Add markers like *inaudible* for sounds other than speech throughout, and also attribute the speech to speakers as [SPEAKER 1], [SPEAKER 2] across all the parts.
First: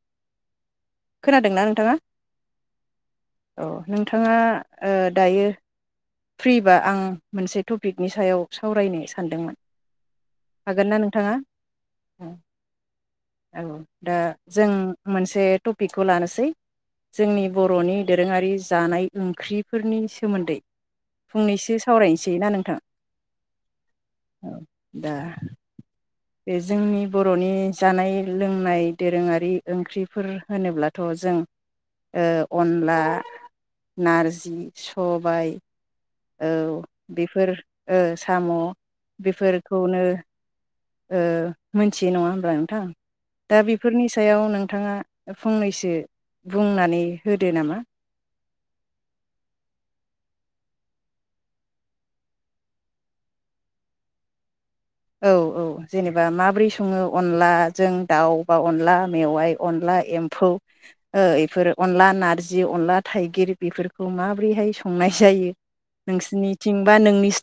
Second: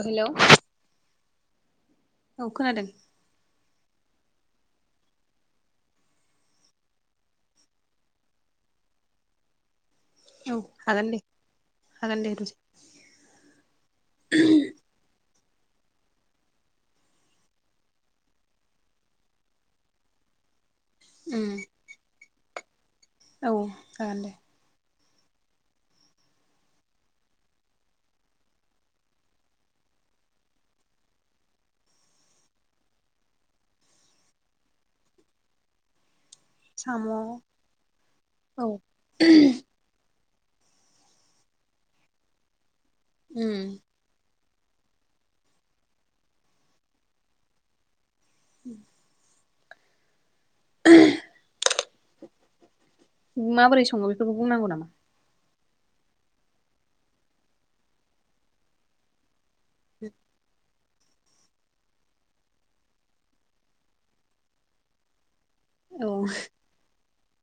[SPEAKER 1] औ हेलौ।
[SPEAKER 2] खोनादों ना नोंथाङा?
[SPEAKER 1] औ खोनादों।
[SPEAKER 2] औ नोंथाङा ओ दायो। फ्रिबा आं मोनसे टपिकनि सायाव सावरायनो सानदोंमोन।
[SPEAKER 1] औ
[SPEAKER 2] हागोन ना
[SPEAKER 1] दे
[SPEAKER 2] नोंथाङा
[SPEAKER 1] हागोन दे
[SPEAKER 2] औ
[SPEAKER 1] दसे
[SPEAKER 2] औ दा जों मोनसे। टपिकखौ लानोसै जोंनि बर'नि दोरोङारि जानाय ओंख्रिफोरनि सोमोन्दै। फंनैसो सावरायनोसै फ्रि ना नोंथां?
[SPEAKER 1] औ जागोन दे।
[SPEAKER 2] औ दा बे जोंनि बर'नि जानाय लोंनाय दोरोङारि ओंख्रिफोर होनोब्लाथ' जों ओ अनला नारजि सबाइ। औ
[SPEAKER 1] साम' औ
[SPEAKER 2] बेफोर ओ साम' बेफोरखौनो। ओ‌ मोनथियै नङा होनबा नोंथां? दा
[SPEAKER 1] उम
[SPEAKER 2] बेफोरनि सायाव नों नोंथाङा फंनैसो बुंनानै होदो नामा?
[SPEAKER 1] ओम। *unintelligible* माबोरै सङो बेखौबो बुंनांगौ नामा?
[SPEAKER 2] औ औ जेनेबा माबोरै सङो अनलाजों दाउ बा अनला मेवाइ। अनला एम्फौ। ओ एफोर अनला नारजि अनला थाइगिर बेफोरखौ माबोरैहाय संनाय जायो।
[SPEAKER 1] औ
[SPEAKER 2] नोंसिनिथिं बा नोंनि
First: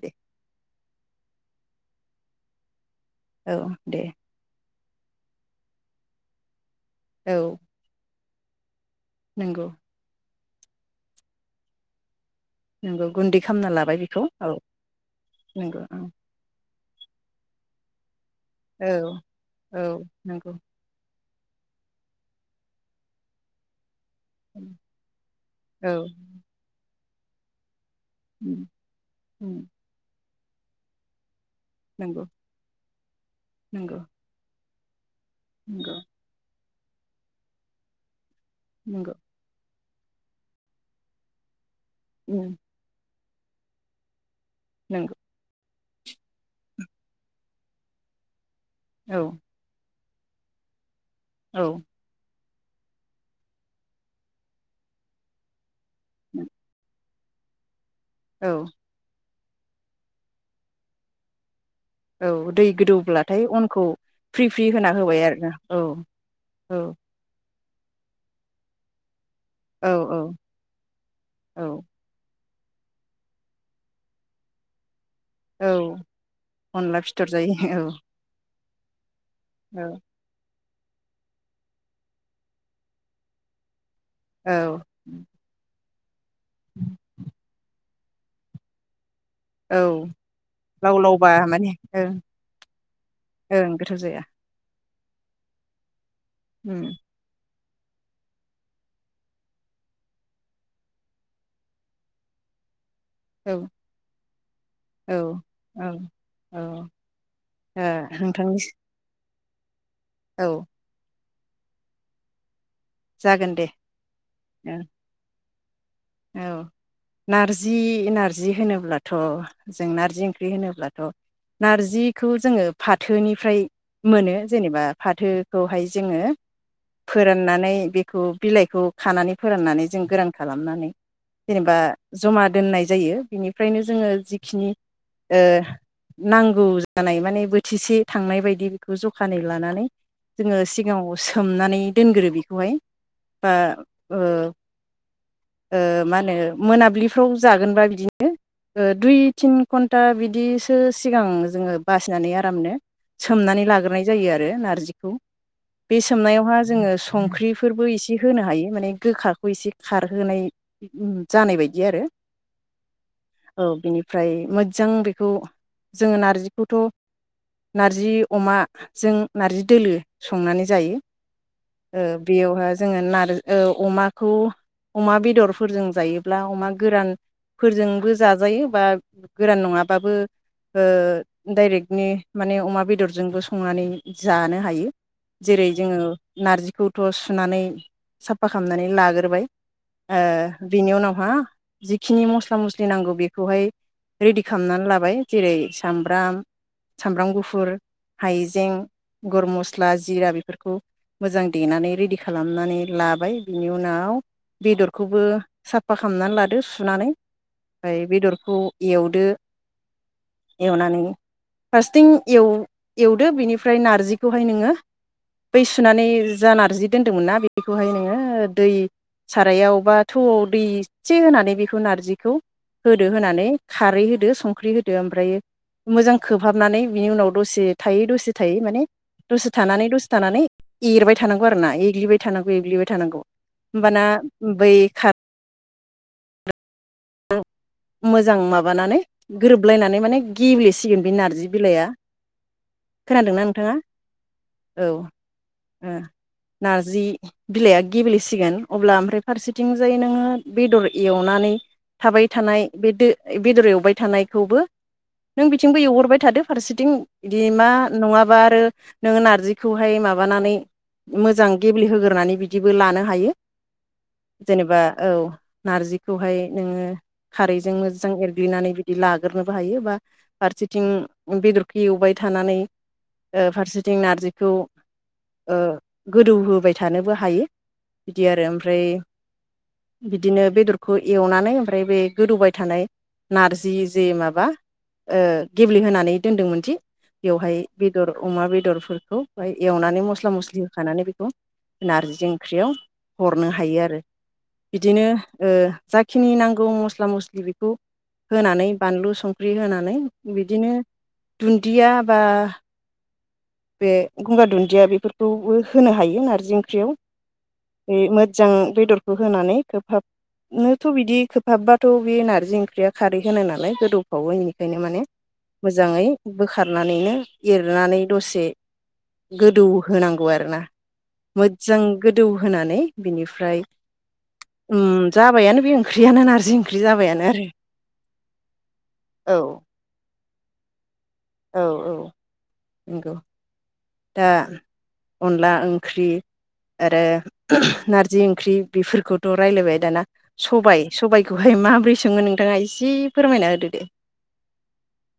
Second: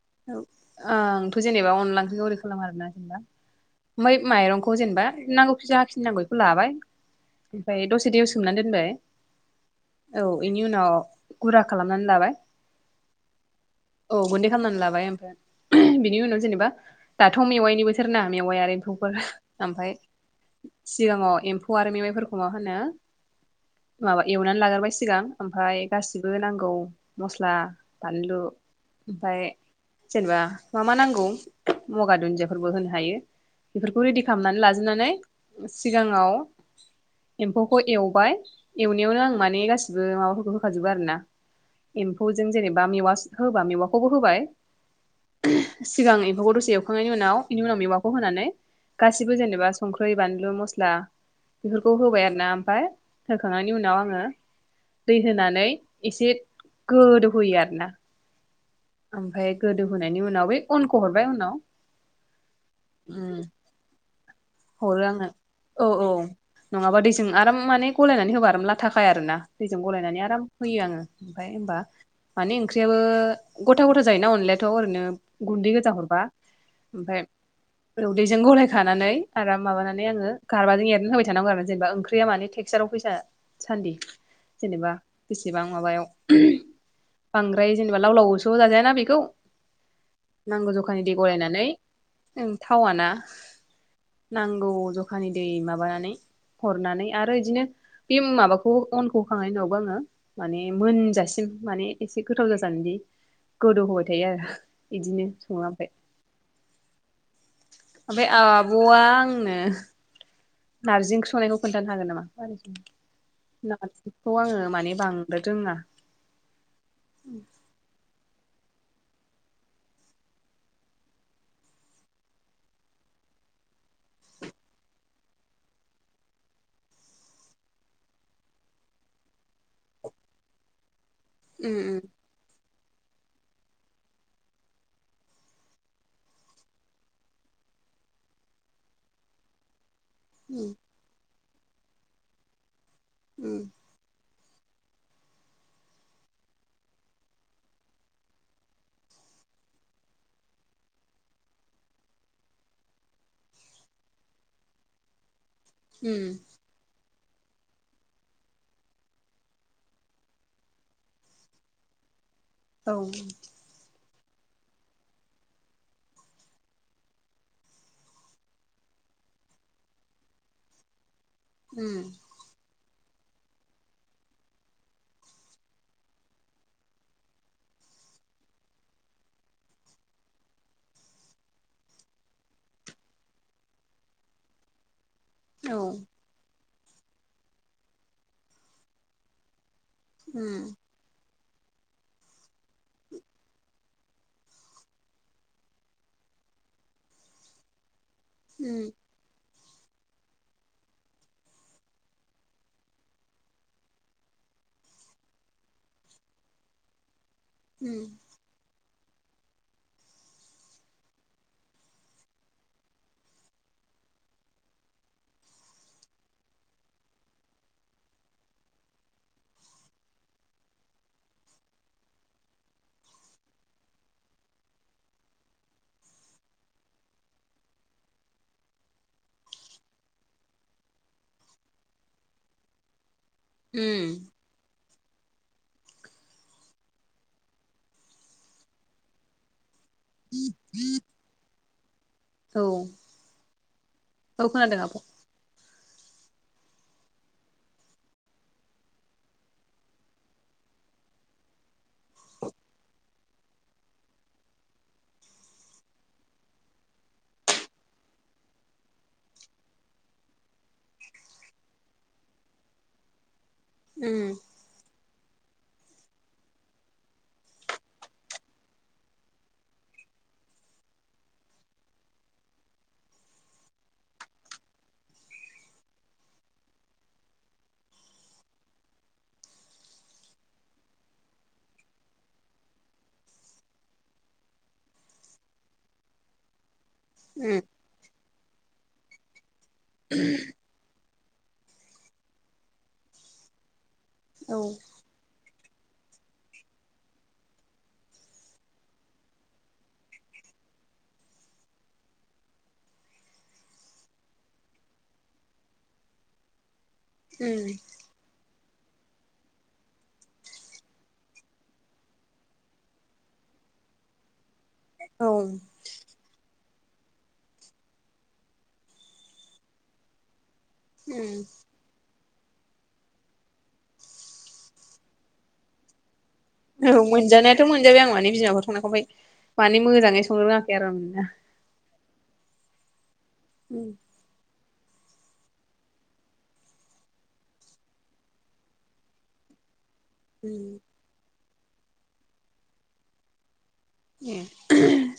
[SPEAKER 2] *inaudible*
[SPEAKER 1] ओ जेनेबा अनला ओख्रिखौ ओरै खालामो आर आरोना
[SPEAKER 2] औ दे
[SPEAKER 1] बै माइरंखौ बेखौ जेनेबा नांगौ खि जा खिनि नांगौ बेखौ लाबाय।
[SPEAKER 2] औ
[SPEAKER 1] बाय दसे दैयाव सो सोमनानै दोनबाय।
[SPEAKER 2] नंगौ।
[SPEAKER 1] औ बेनि उनाव गुरा खालामनानै लाबाय।
[SPEAKER 2] नोंगौ गुन्दै खालामना लाबाय बेखौ
[SPEAKER 1] गुन्दै
[SPEAKER 2] औ।
[SPEAKER 1] खालामनानै लाबाय
[SPEAKER 2] नंगौ औ
[SPEAKER 1] बिनि उनाव जेनेबा दाथ' मेवाइनि बोथोर ना। मेवाइ आरो
[SPEAKER 2] औ
[SPEAKER 1] एम्फौफोर
[SPEAKER 2] औ
[SPEAKER 1] ओमफ्राय
[SPEAKER 2] नंगौ
[SPEAKER 1] सिगाङाव एम्फौ आरो मेवाइफोरखौ मा होनो। माबा एवनानै लाग्रोबाय सिगां ओमफ्राय
[SPEAKER 2] औ
[SPEAKER 1] गासिबो नांगौ मस्ला फानलु
[SPEAKER 2] उम
[SPEAKER 1] ओमफ्राय
[SPEAKER 2] उम
[SPEAKER 1] जेनेबा मा मा नांगौ? मगा
[SPEAKER 2] नंगौ
[SPEAKER 1] दुन्दियाफोरबो होनो हायो
[SPEAKER 2] नंगौ
[SPEAKER 1] बेफोरखौ रेडि खालामनानै ला *unintelligible*
[SPEAKER 2] नंगौ
[SPEAKER 1] सिगाङाव एम्फौखौ एवबाय
[SPEAKER 2] नंगौ
[SPEAKER 1] एवनायावनो आं माने गासि जो माबाफोरखौ होखाजोबो आरो ना एम्फौजों
[SPEAKER 2] उम
[SPEAKER 1] जेनेबा मेवा होबा मेवाखौ होबाय।
[SPEAKER 2] नंगौ।
[SPEAKER 1] सिगां एम्फौखौ दसे एवखांनायनि उनाव बेनि उनाव मेवाखौ होनानै
[SPEAKER 2] औ
[SPEAKER 1] गासिबो जेनेबा संख्रि बै बानलु मस्ला
[SPEAKER 2] औ
[SPEAKER 1] बेफोरखौ होबाय आरो ना। ओमफ्राय होखांनायनि उनाव आङो दै होनानै एसे गोदौ होयो आरोना।
[SPEAKER 2] औ।
[SPEAKER 1] ओमफाय गोदौ होनायनि उनाव बै अनखौ हरबाय उनाव।
[SPEAKER 2] औ दै
[SPEAKER 1] उम
[SPEAKER 2] गोदौब्लाथाय अनखौ फ्रि फ्रि होना
[SPEAKER 1] हरो
[SPEAKER 2] होबाय
[SPEAKER 1] आङो
[SPEAKER 2] आरोना औ औ।
[SPEAKER 1] नङाबा दैजों आराम माने गलायनानै होबा आराम लाथा खाया आरो ना। दैजों
[SPEAKER 2] औ
[SPEAKER 1] गलायनानै
[SPEAKER 2] औ
[SPEAKER 1] आराम हयो आङो ओमफाय
[SPEAKER 2] औ
[SPEAKER 1] होनबा माने ओंख्रियाबो गथा गथा जायोना अनलायथ' ओरैनो गुन्दै
[SPEAKER 2] औ
[SPEAKER 1] गोजा हरबा
[SPEAKER 2] अनला
[SPEAKER 1] ओमफाय
[SPEAKER 2] फिथर जायो
[SPEAKER 1] ओमफाय दैजों गलाय थानानै आराम
[SPEAKER 2] औ
[SPEAKER 1] माबानानै आंङो गारबाजों एरना होबाय थानांगौ आरो जेनेबा ओंख्रिया माने टेक्साराव फैसा सान्दि
[SPEAKER 2] औ
[SPEAKER 1] जेनोबा बेसेबां माबायाव *unintelligible* बांद्राय जेनोबा लाव लावसो जाजायाना बेखौ।
[SPEAKER 2] औ
[SPEAKER 1] नांगौ
[SPEAKER 2] लाव
[SPEAKER 1] जखानि दै
[SPEAKER 2] लावबा
[SPEAKER 1] गलायनानै
[SPEAKER 2] माने ओं ओं गोथाव जाया।
[SPEAKER 1] नांगौ जखानि दै माबानानै
[SPEAKER 2] उम
[SPEAKER 1] हरनानै आरो इदिनो बे माबाखौ अनखौ होखांनायनि उनावबो आङो माने मोनजासिम माने एसे गोथाव जाजानदि
[SPEAKER 2] औ
[SPEAKER 1] गोदौ होबाय थायो आरो
[SPEAKER 2] औ
[SPEAKER 1] इदिनो सङा
[SPEAKER 2] औ
[SPEAKER 1] ओमफाय।
[SPEAKER 2] ओ
[SPEAKER 1] ओमफाय
[SPEAKER 2] नोंथांनि
[SPEAKER 1] ओ बा आंनो
[SPEAKER 2] औ
[SPEAKER 1] नारजि ओंख्रि संनायखौ खोन्थानो हागोन नामा?
[SPEAKER 2] जागोन दे
[SPEAKER 1] नारजिखौ आङो
[SPEAKER 2] ओं
[SPEAKER 1] माने बांद्राय रोंङा।
[SPEAKER 2] औ नारजि नार जि होनोब्लाथ' जों नार्जि ओंख्रि होनोब्लाथ' नारजिखौ जोङो फाथोनिफ्राय मोनो जेनोबा फाथोखौहाय जोङो फोराननानै बेखौ बिलाइखौ खानानै फोराननानै जों गोरान खालामनानै
[SPEAKER 1] उम
[SPEAKER 2] जेनोबा जमा दोननाय जायो बिनिफ्रायनो जोङो जिखिनि ओ नांगौ जानाय माने बोथिसे थांनाय बायदि बिखौ जखानै लानानै जोङो
[SPEAKER 1] उम
[SPEAKER 2] सिगाङाव सो सोमनानै दोनग्रो बेखौहाय बा
[SPEAKER 1] उम
[SPEAKER 2] ओ ओ मा होनो मोनाब्लिफ्राव जागोनबा बिदिनो ओ दुइ तिन घन्टा बिदिसो सिगां जोङो बासिनानै आरामनो सोमनानै लाग्रोनाय जायो आरो नारजिखौ बे
[SPEAKER 1] उम
[SPEAKER 2] सोमनायावहा जोङो संख्रिफोरबो एसे होनो हायो माने गोखाखौ एसे खारहोनाय जानाय बायदि आरो।
[SPEAKER 1] औ।
[SPEAKER 2] फ्राय मोजां बेखौ जोङो नार्जिखौथ' नारजि अमा जों नार्जि दोलो संनानै जायो।
[SPEAKER 1] उम
[SPEAKER 2] ओ बेयावहा जोंङो नार ओ अमाखौ अमा बेदर फोरजों जायोब्ला अमा गोरान फोरजोंबो जाजायो बा गोरान नङाबाबो ओ डाइरेक्टनि माने अमा बेदरजोंबो संनानै जानो हायो। जेरै
[SPEAKER 1] औ
[SPEAKER 2] जोङो नारजिखौ थ' सुनानै साफा खालामनानै लाग्रोबाय। ओ
[SPEAKER 1] उम
[SPEAKER 2] बिनि उनावहा जिखिनि मस्ला मस्लि नांगौ बेखौहाय रेडि खालामनानै लाबाय। जेरै सामब्राम सामब्राम गुफुर हाइजें,
[SPEAKER 1] उम
[SPEAKER 2] गुरमुस। बा जिरा बेफोरखौ मोजां देनानै रेडि खालामनानै लाबाय, बिनि उनाव बेदरखौबो साफा खालामनानै लादो सुनानै।
[SPEAKER 1] उम
[SPEAKER 2] ओमफ्राय बेदरखौ। एवदो, एवनानै फारसेथिं एव-एवदो बेनिफ्राय नार्जिखौहाय नोङो। बै सुनानै जा नार्जि दोन्दोंमोन ना बेखौहाय नोङो दै सारायावबा थौआव दै एसे होनानै बेखौ नारजिखौ होदो होनानै खारै होदो, संख्रि होदो ओमफ्रायायो मोजां खोबहाबनानै बिनि उनाव दसे थायै दसे थायै माने दसे थानानै दसे थानानै एरबाय थानांगौ आरोना एग्लिबाय थानांगौ एग्लिबाय थानांगौ। होमबाना
[SPEAKER 1] उम
[SPEAKER 2] बेै मोजां माबानानै ग्रोब गबलायनानै माने गेब्लेसिगोन बे नारजि बिलाइआ।
[SPEAKER 1] औ
[SPEAKER 2] खोनादोंना नोंथाङा
[SPEAKER 1] खोनादों
[SPEAKER 2] औ।
[SPEAKER 1] आब'
[SPEAKER 2] ओ नारजि बिलाइआ गेब्लेसिगोन, अब्ला ओमफ्राय फारसेथिंजाय नोङो बेदर एवनानै। थाबाय थानाय बेो बेदर एवबाय थानायखौबो, नों बिथिंबो एवहरबाय थादो फारसेथिं बिदि मा नङाबा आरो, नोङो नारजिखौहाय माबानानै मोजां गेब्लेहोग्रोनानै बिदिबो लानो हायो।
[SPEAKER 1] औ
[SPEAKER 2] जेनेबा औ। नारजिखौहाय। नोङो खारैजों मोजां एरग्लिनानै बिदि लाग्रोनोबो हायो। बा फारसेथिं बेदरखौ एवबाय थानानै ओ फारसेथिं नारजिखौ ओ गोदौहोबाय थानोबो हायो, बिदि आरो ओमफ्राय बिदिनो बेदरखौ एवनानै ओमफ्राय बे गोदौबाय थानाय नारजि जे माबा ओ गेब्लेहोनानै दोन्दोंमोन दि बेवहाय बेदर अमा बेदर। फोरखौ। ओमफ्राय एवनानै मस्ला मस्लि होखानानै बेखौ। नारजि ओंख्रियाव हरनो हायो आरो।
[SPEAKER 1] औ
[SPEAKER 2] बिदिनो। ओ। जाखिनि नांगौ मस्ला मस्लि बेखौ होनानै, बानलु संख्रि होनानै बिदिनो दुन्दिया बा बे गंगार दुन्दिया बेफोरखौबो होनो हायो नारजि ओंख्रियाव। बे मोजां। बेदरखौ होनानै खोबहाबनोथ बिदि खोबहाबबाथ बे नारजि ओंख्रिया खारै होनाय नालाय गोदौफावोनि। बेखायनो माने
[SPEAKER 1] उम औ
[SPEAKER 2] मोजाङै बोखा खारनानैनो एरनानै। दसे गोदौ होनांगौ आरोना। मोजां गोथ दौ होनानै बिनिफ्राय उम जाबायानो बे ओंख्रियानो नार
[SPEAKER 1] औ मोनजानायाथ मोनजाबाय आं माने, बिमाखौ संनायखौ ओमफाय
[SPEAKER 2] औ
[SPEAKER 1] मानि मोजाङै संनो रोंङाखैआर आं।
[SPEAKER 2] औ औ। नंगौ। दा अनला ओंख्रि आरो नारजि ओंख्रि बेफोरखौथ' रायलायबाय दाना सबाय सबाय खौहाय माब्रै संङो नोंथाङा एसे फोरमायना होदो दे।
[SPEAKER 1] ए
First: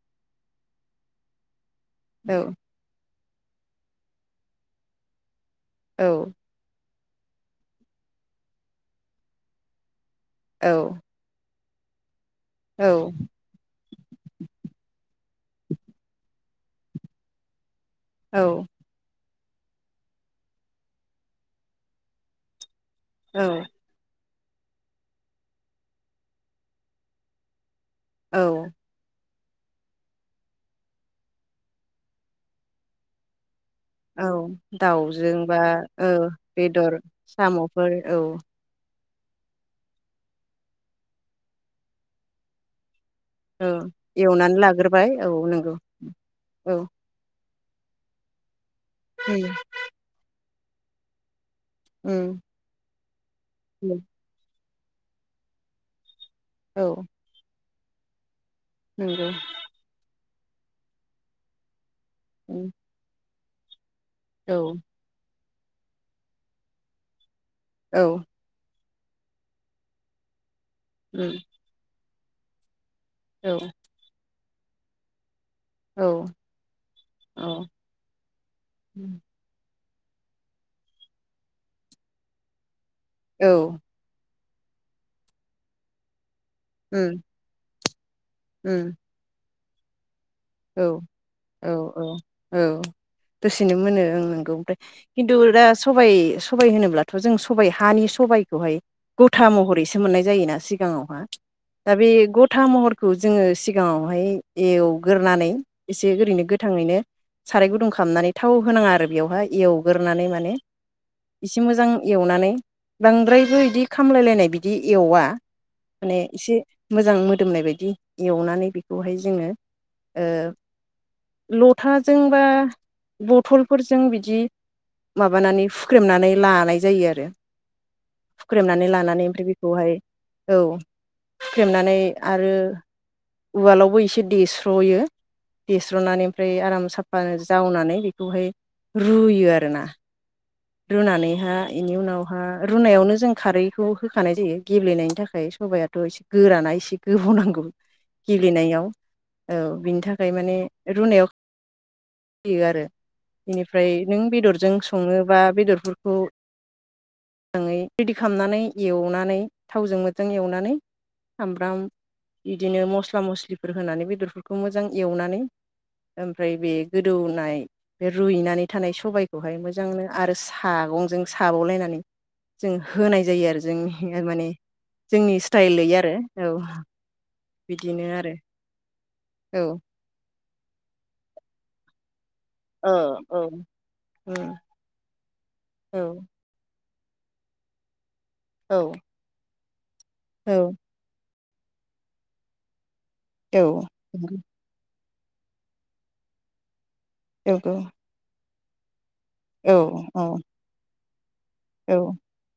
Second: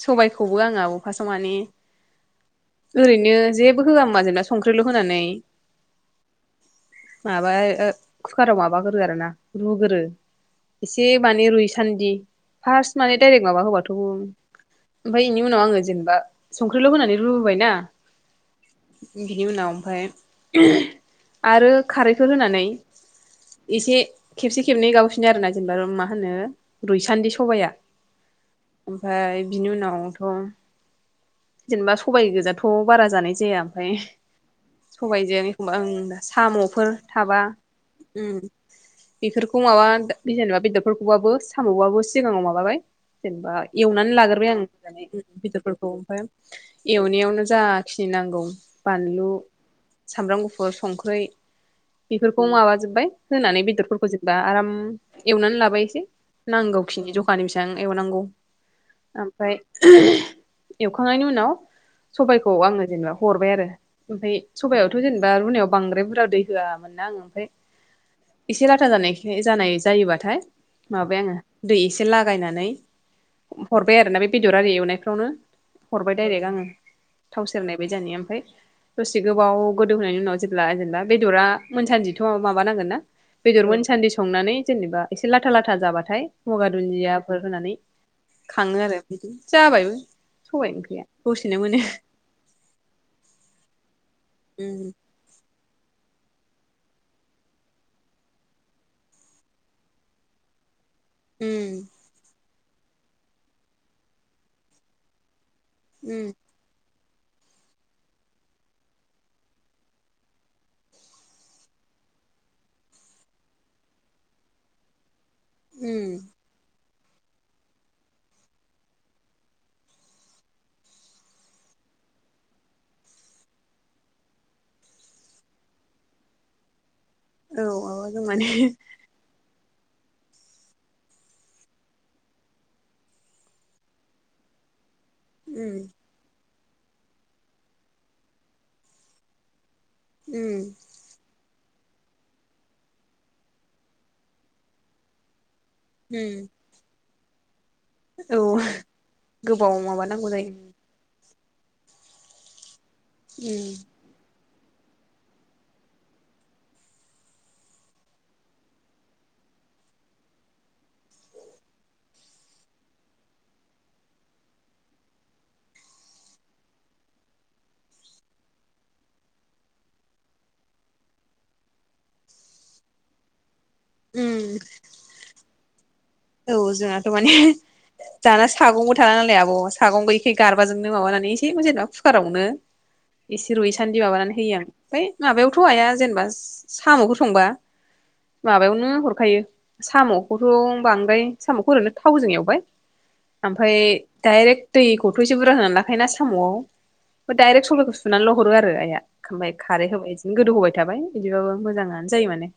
[SPEAKER 1] सबायखौबो आं आब फासाव माने
[SPEAKER 2] औ।
[SPEAKER 1] ओरैनो जेबो होआ मा जेनेबा संख्रिल होनानै
[SPEAKER 2] औ।
[SPEAKER 1] माबाय कुकाराव माबागोरो आरोना रुगोरो
[SPEAKER 2] औ
[SPEAKER 1] एसे बानि रुइस सान्दि
[SPEAKER 2] औ
[SPEAKER 1] फार्सट माने दायरेखत थ' ओमफाय इनि उनाव आङो जेनेबा संख्रिल' होनानै रुबोबायना
[SPEAKER 2] औ।
[SPEAKER 1] बिनि उनाव ओमफखय आरो खारैखो होनानै
[SPEAKER 2] औ
[SPEAKER 1] इसे खेबसे खेबनै गावसनि आरोना जेनेबा मा होनो रुइसान्दि सबाया
[SPEAKER 2] औ
[SPEAKER 1] ओमफाय बिनि उनावथ' जेनेबा सबायाइ गोजाथ' बारा जानाय जाया। ओमफ्राय
[SPEAKER 2] औ
[SPEAKER 1] सबाइजों
[SPEAKER 2] दाउजोंबा
[SPEAKER 1] एखमबा
[SPEAKER 2] औ
[SPEAKER 1] ओं साम'फोर
[SPEAKER 2] बेदर
[SPEAKER 1] थाबा
[SPEAKER 2] साम'फोर औ
[SPEAKER 1] उम बेफोरखौ माबा जेनेबा बेदरफोरखौबाबो सामबाबो सिगाङाव माबाबाय जेनेबा
[SPEAKER 2] औ
[SPEAKER 1] एवनानै लाग्रबाय आं मोजांयै
[SPEAKER 2] लाग्रोबाय औ नंगौ
[SPEAKER 1] बेदरफोरखौ ओमफाय
[SPEAKER 2] औ
[SPEAKER 1] एवनायावनो जाखिनि नांगौ बानलु
[SPEAKER 2] उम
[SPEAKER 1] सामब्राम गुफ बेयाव संख्रै
[SPEAKER 2] उम
[SPEAKER 1] बेफोरखौ माबाजोबबाय होनानै
[SPEAKER 2] उम
[SPEAKER 1] बेदरफोरखौ जेनबा आराम एवनानै लाबायसै
[SPEAKER 2] औ
[SPEAKER 1] नांगौखिनि ज'खानि बेसेबां एवनांगौ
[SPEAKER 2] नंगौ
[SPEAKER 1] ओमफ्राय एवखांनायनि उनाव सबाइखौ
[SPEAKER 2] उम
[SPEAKER 1] आंङो जेनेबा हरबाय आरो ओमफाय
[SPEAKER 2] औ
[SPEAKER 1] सबायावथ' जेनेबा रुनायाव बांद्राय बुरजा दै होआमोनना आं ओमफाय
[SPEAKER 2] औ
[SPEAKER 1] था जानायखाय जानाय जायोबाथाय माबाय आंङो
[SPEAKER 2] उम
[SPEAKER 1] दै एसे एसे लागायनानै
[SPEAKER 2] औ
[SPEAKER 1] हरबारना आरो ना बे बेदर आरि एवनायफ्रावनो
[SPEAKER 2] औ
[SPEAKER 1] हरबाय दायरेक आंङो थाव
[SPEAKER 2] औ
[SPEAKER 1] सेरनायबाय जानाय *inaudible* ओमफाय दसे
[SPEAKER 2] उम
[SPEAKER 1] गोबाव गोदौ होनायनि उनाव जेब्ला जेनेबा बेदरा मोनसानदिथ' माबा नांगोन ना बेदर मोनसान्दि संनानै जेनेबा एसे लाथा-लाथा जाबाथाय ब'गा दुन्दियाफोर *inaudible* खांङो आरो जाबायबो सबाइ ओंख्रिया दसेनो मोनो
[SPEAKER 2] औ-औ-औ-औ दसेनो मोनो ओं नंगौ ओमफ्राय
[SPEAKER 1] उम
[SPEAKER 2] किनतु *unintelligible* सबाइ सबाइ होनोब्लाथ' जों सबाइ हानि सबाइखौहाय गथा महरैसो मोननाय जायोना सिगाङाव मा
[SPEAKER 1] उम
[SPEAKER 2] दा बे ग' था महरखौ जोंङो सिगाङावहाय एव ग्रोनानै एसे
[SPEAKER 1] उम
[SPEAKER 2] ओरैनो गोथाङैनो साराय गुदुं खालामनानै थाव होनाङा आरो बेवहाय एवग्रोनानै माने एसे मोजां एवनानै बांद्रायबो इदि खामलायलायनाय बिदि एवा माने
[SPEAKER 1] उम
[SPEAKER 2] एसे मोजां मोदोमनाय बायदि एवनानै बेखौहाय जोङो ओ लथाजों बा बथलफोरजों बिदि माबानानै हुख्रेमनानै लानाय जायो आरो
[SPEAKER 1] औ माबाजों माने
[SPEAKER 2] फुख्रेमनानै लानानै ओमफ्राय खौहाय औ हुख्रेमनानै आरो उवालावबो एसे देस्र'यो
[SPEAKER 1] उम
[SPEAKER 2] देस्रनानै ओमफ्राय आराम साफा जावनानै बेखौहाय रुयो आरोना
[SPEAKER 1] उम
[SPEAKER 2] रुनानैहा बेनि उनावहा रुनायावनो जों खारैखौ होखानाय जायो गेब्लेनायनि थाखाय सबायायाथ' एसे
[SPEAKER 1] उम
[SPEAKER 2] गोराना इसे गोबाव नांगौ
[SPEAKER 1] औ
[SPEAKER 2] गेब्लेनायाव औ
[SPEAKER 1] गोबाव
[SPEAKER 2] बिनि
[SPEAKER 1] माबानांगौ
[SPEAKER 2] थाखाय
[SPEAKER 1] जायो
[SPEAKER 2] माने रुनायाव बे आरो
[SPEAKER 1] उम
[SPEAKER 2] बेनिफ्राय नों बेदर जों सङोबा बेदरफोरखौ जाङै रेडि खालामनानै एवनानै थावजों मोजां एवनानै सामब्राम बिदिनो मस्ला मस्लिफोर होनानै बेदरफोरखौ मोजां एवनानै ओमफ्राय बे गोदौनाय बे रुइनानै थानाय सबायाइखौहाय मोजांनो आरो सागंजों साबावलायनानै जों होनाय जायो आरो जोंनि माने
[SPEAKER 1] उम
[SPEAKER 2] जोंनि स्टाइलै आरो
[SPEAKER 1] औ जोंहाथ' माने
[SPEAKER 2] बिदिनो आरो
[SPEAKER 1] दाना सागंबो थाला नालाय आब'
[SPEAKER 2] औ
[SPEAKER 1] सागं गै गारबाजोंनो माबानानै एसेखौ जेनबा कुकाराव नो
[SPEAKER 2] ओ औ
[SPEAKER 1] एसे रुयसानदि माबानानै
[SPEAKER 2] औ
[SPEAKER 1] होयोआं फाय माबायावथ' आया
[SPEAKER 2] औ
[SPEAKER 1] जेनबा साम'खौ संबा
[SPEAKER 2] औ
[SPEAKER 1] माबायावनो हरखायो साम'खौथ'
[SPEAKER 2] औ
[SPEAKER 1] ओमफ्राय साम'खौ ओरनो थावजों एवबाय
[SPEAKER 2] औ
[SPEAKER 1] ओमफ्राय डायरेक्ट दै खौथ' एसे बुरजा होना लाखायोना साम'आव
[SPEAKER 2] औ
[SPEAKER 1] डाइरेक्ट सबायखौ सुनाल' हरो आरो आइया ओमफ्राय खारै होबाय
[SPEAKER 2] औ
[SPEAKER 1] इदिनो गोदौ होबाय थाबाय। बिदिबाबो
[SPEAKER 2] औ
[SPEAKER 1] मोजाङानो जायो माने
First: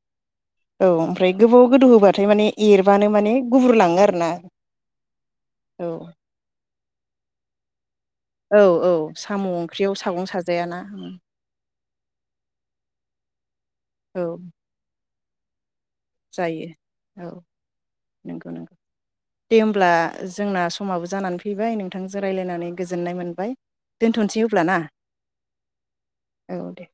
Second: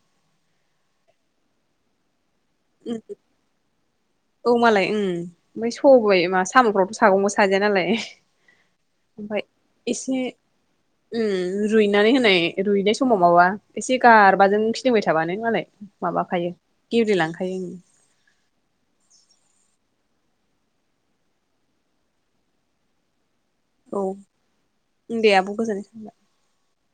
[SPEAKER 2] औ ओमफ्राय गोबाव गोदौ होबा ओमफ्राय माने एरबानो माने गुब्रु लाङो आरो
[SPEAKER 1] औ मालाय उम ओमफ्राय सबाय मा साम'फ्रावथ' सागं बो साजाया नालाय।
[SPEAKER 2] औ औ
[SPEAKER 1] ओमफ्राय
[SPEAKER 2] साम' ओंख्रियाव
[SPEAKER 1] एसे
[SPEAKER 2] सागं साजायाना
[SPEAKER 1] उम रुइनानै होनाय रुइनाय समाव माबा एसे
[SPEAKER 2] औ
[SPEAKER 1] गारबाजों फिदिंबाय थाबानो मालाय माबाखायो
[SPEAKER 2] जायो औ
[SPEAKER 1] गेब्लेलांखायो उम
[SPEAKER 2] नंगौ नंगौ दे होमब्ला जोंना समाबो जानानै फैबाय नोंथांजों राय्लायनानै गोजोननाय मोनबाय।
[SPEAKER 1] ओं
[SPEAKER 2] दोनथ'नोसै अब्ला ना
[SPEAKER 1] औ दे आब' गोजोननाय थाबाय
[SPEAKER 2] औ दे।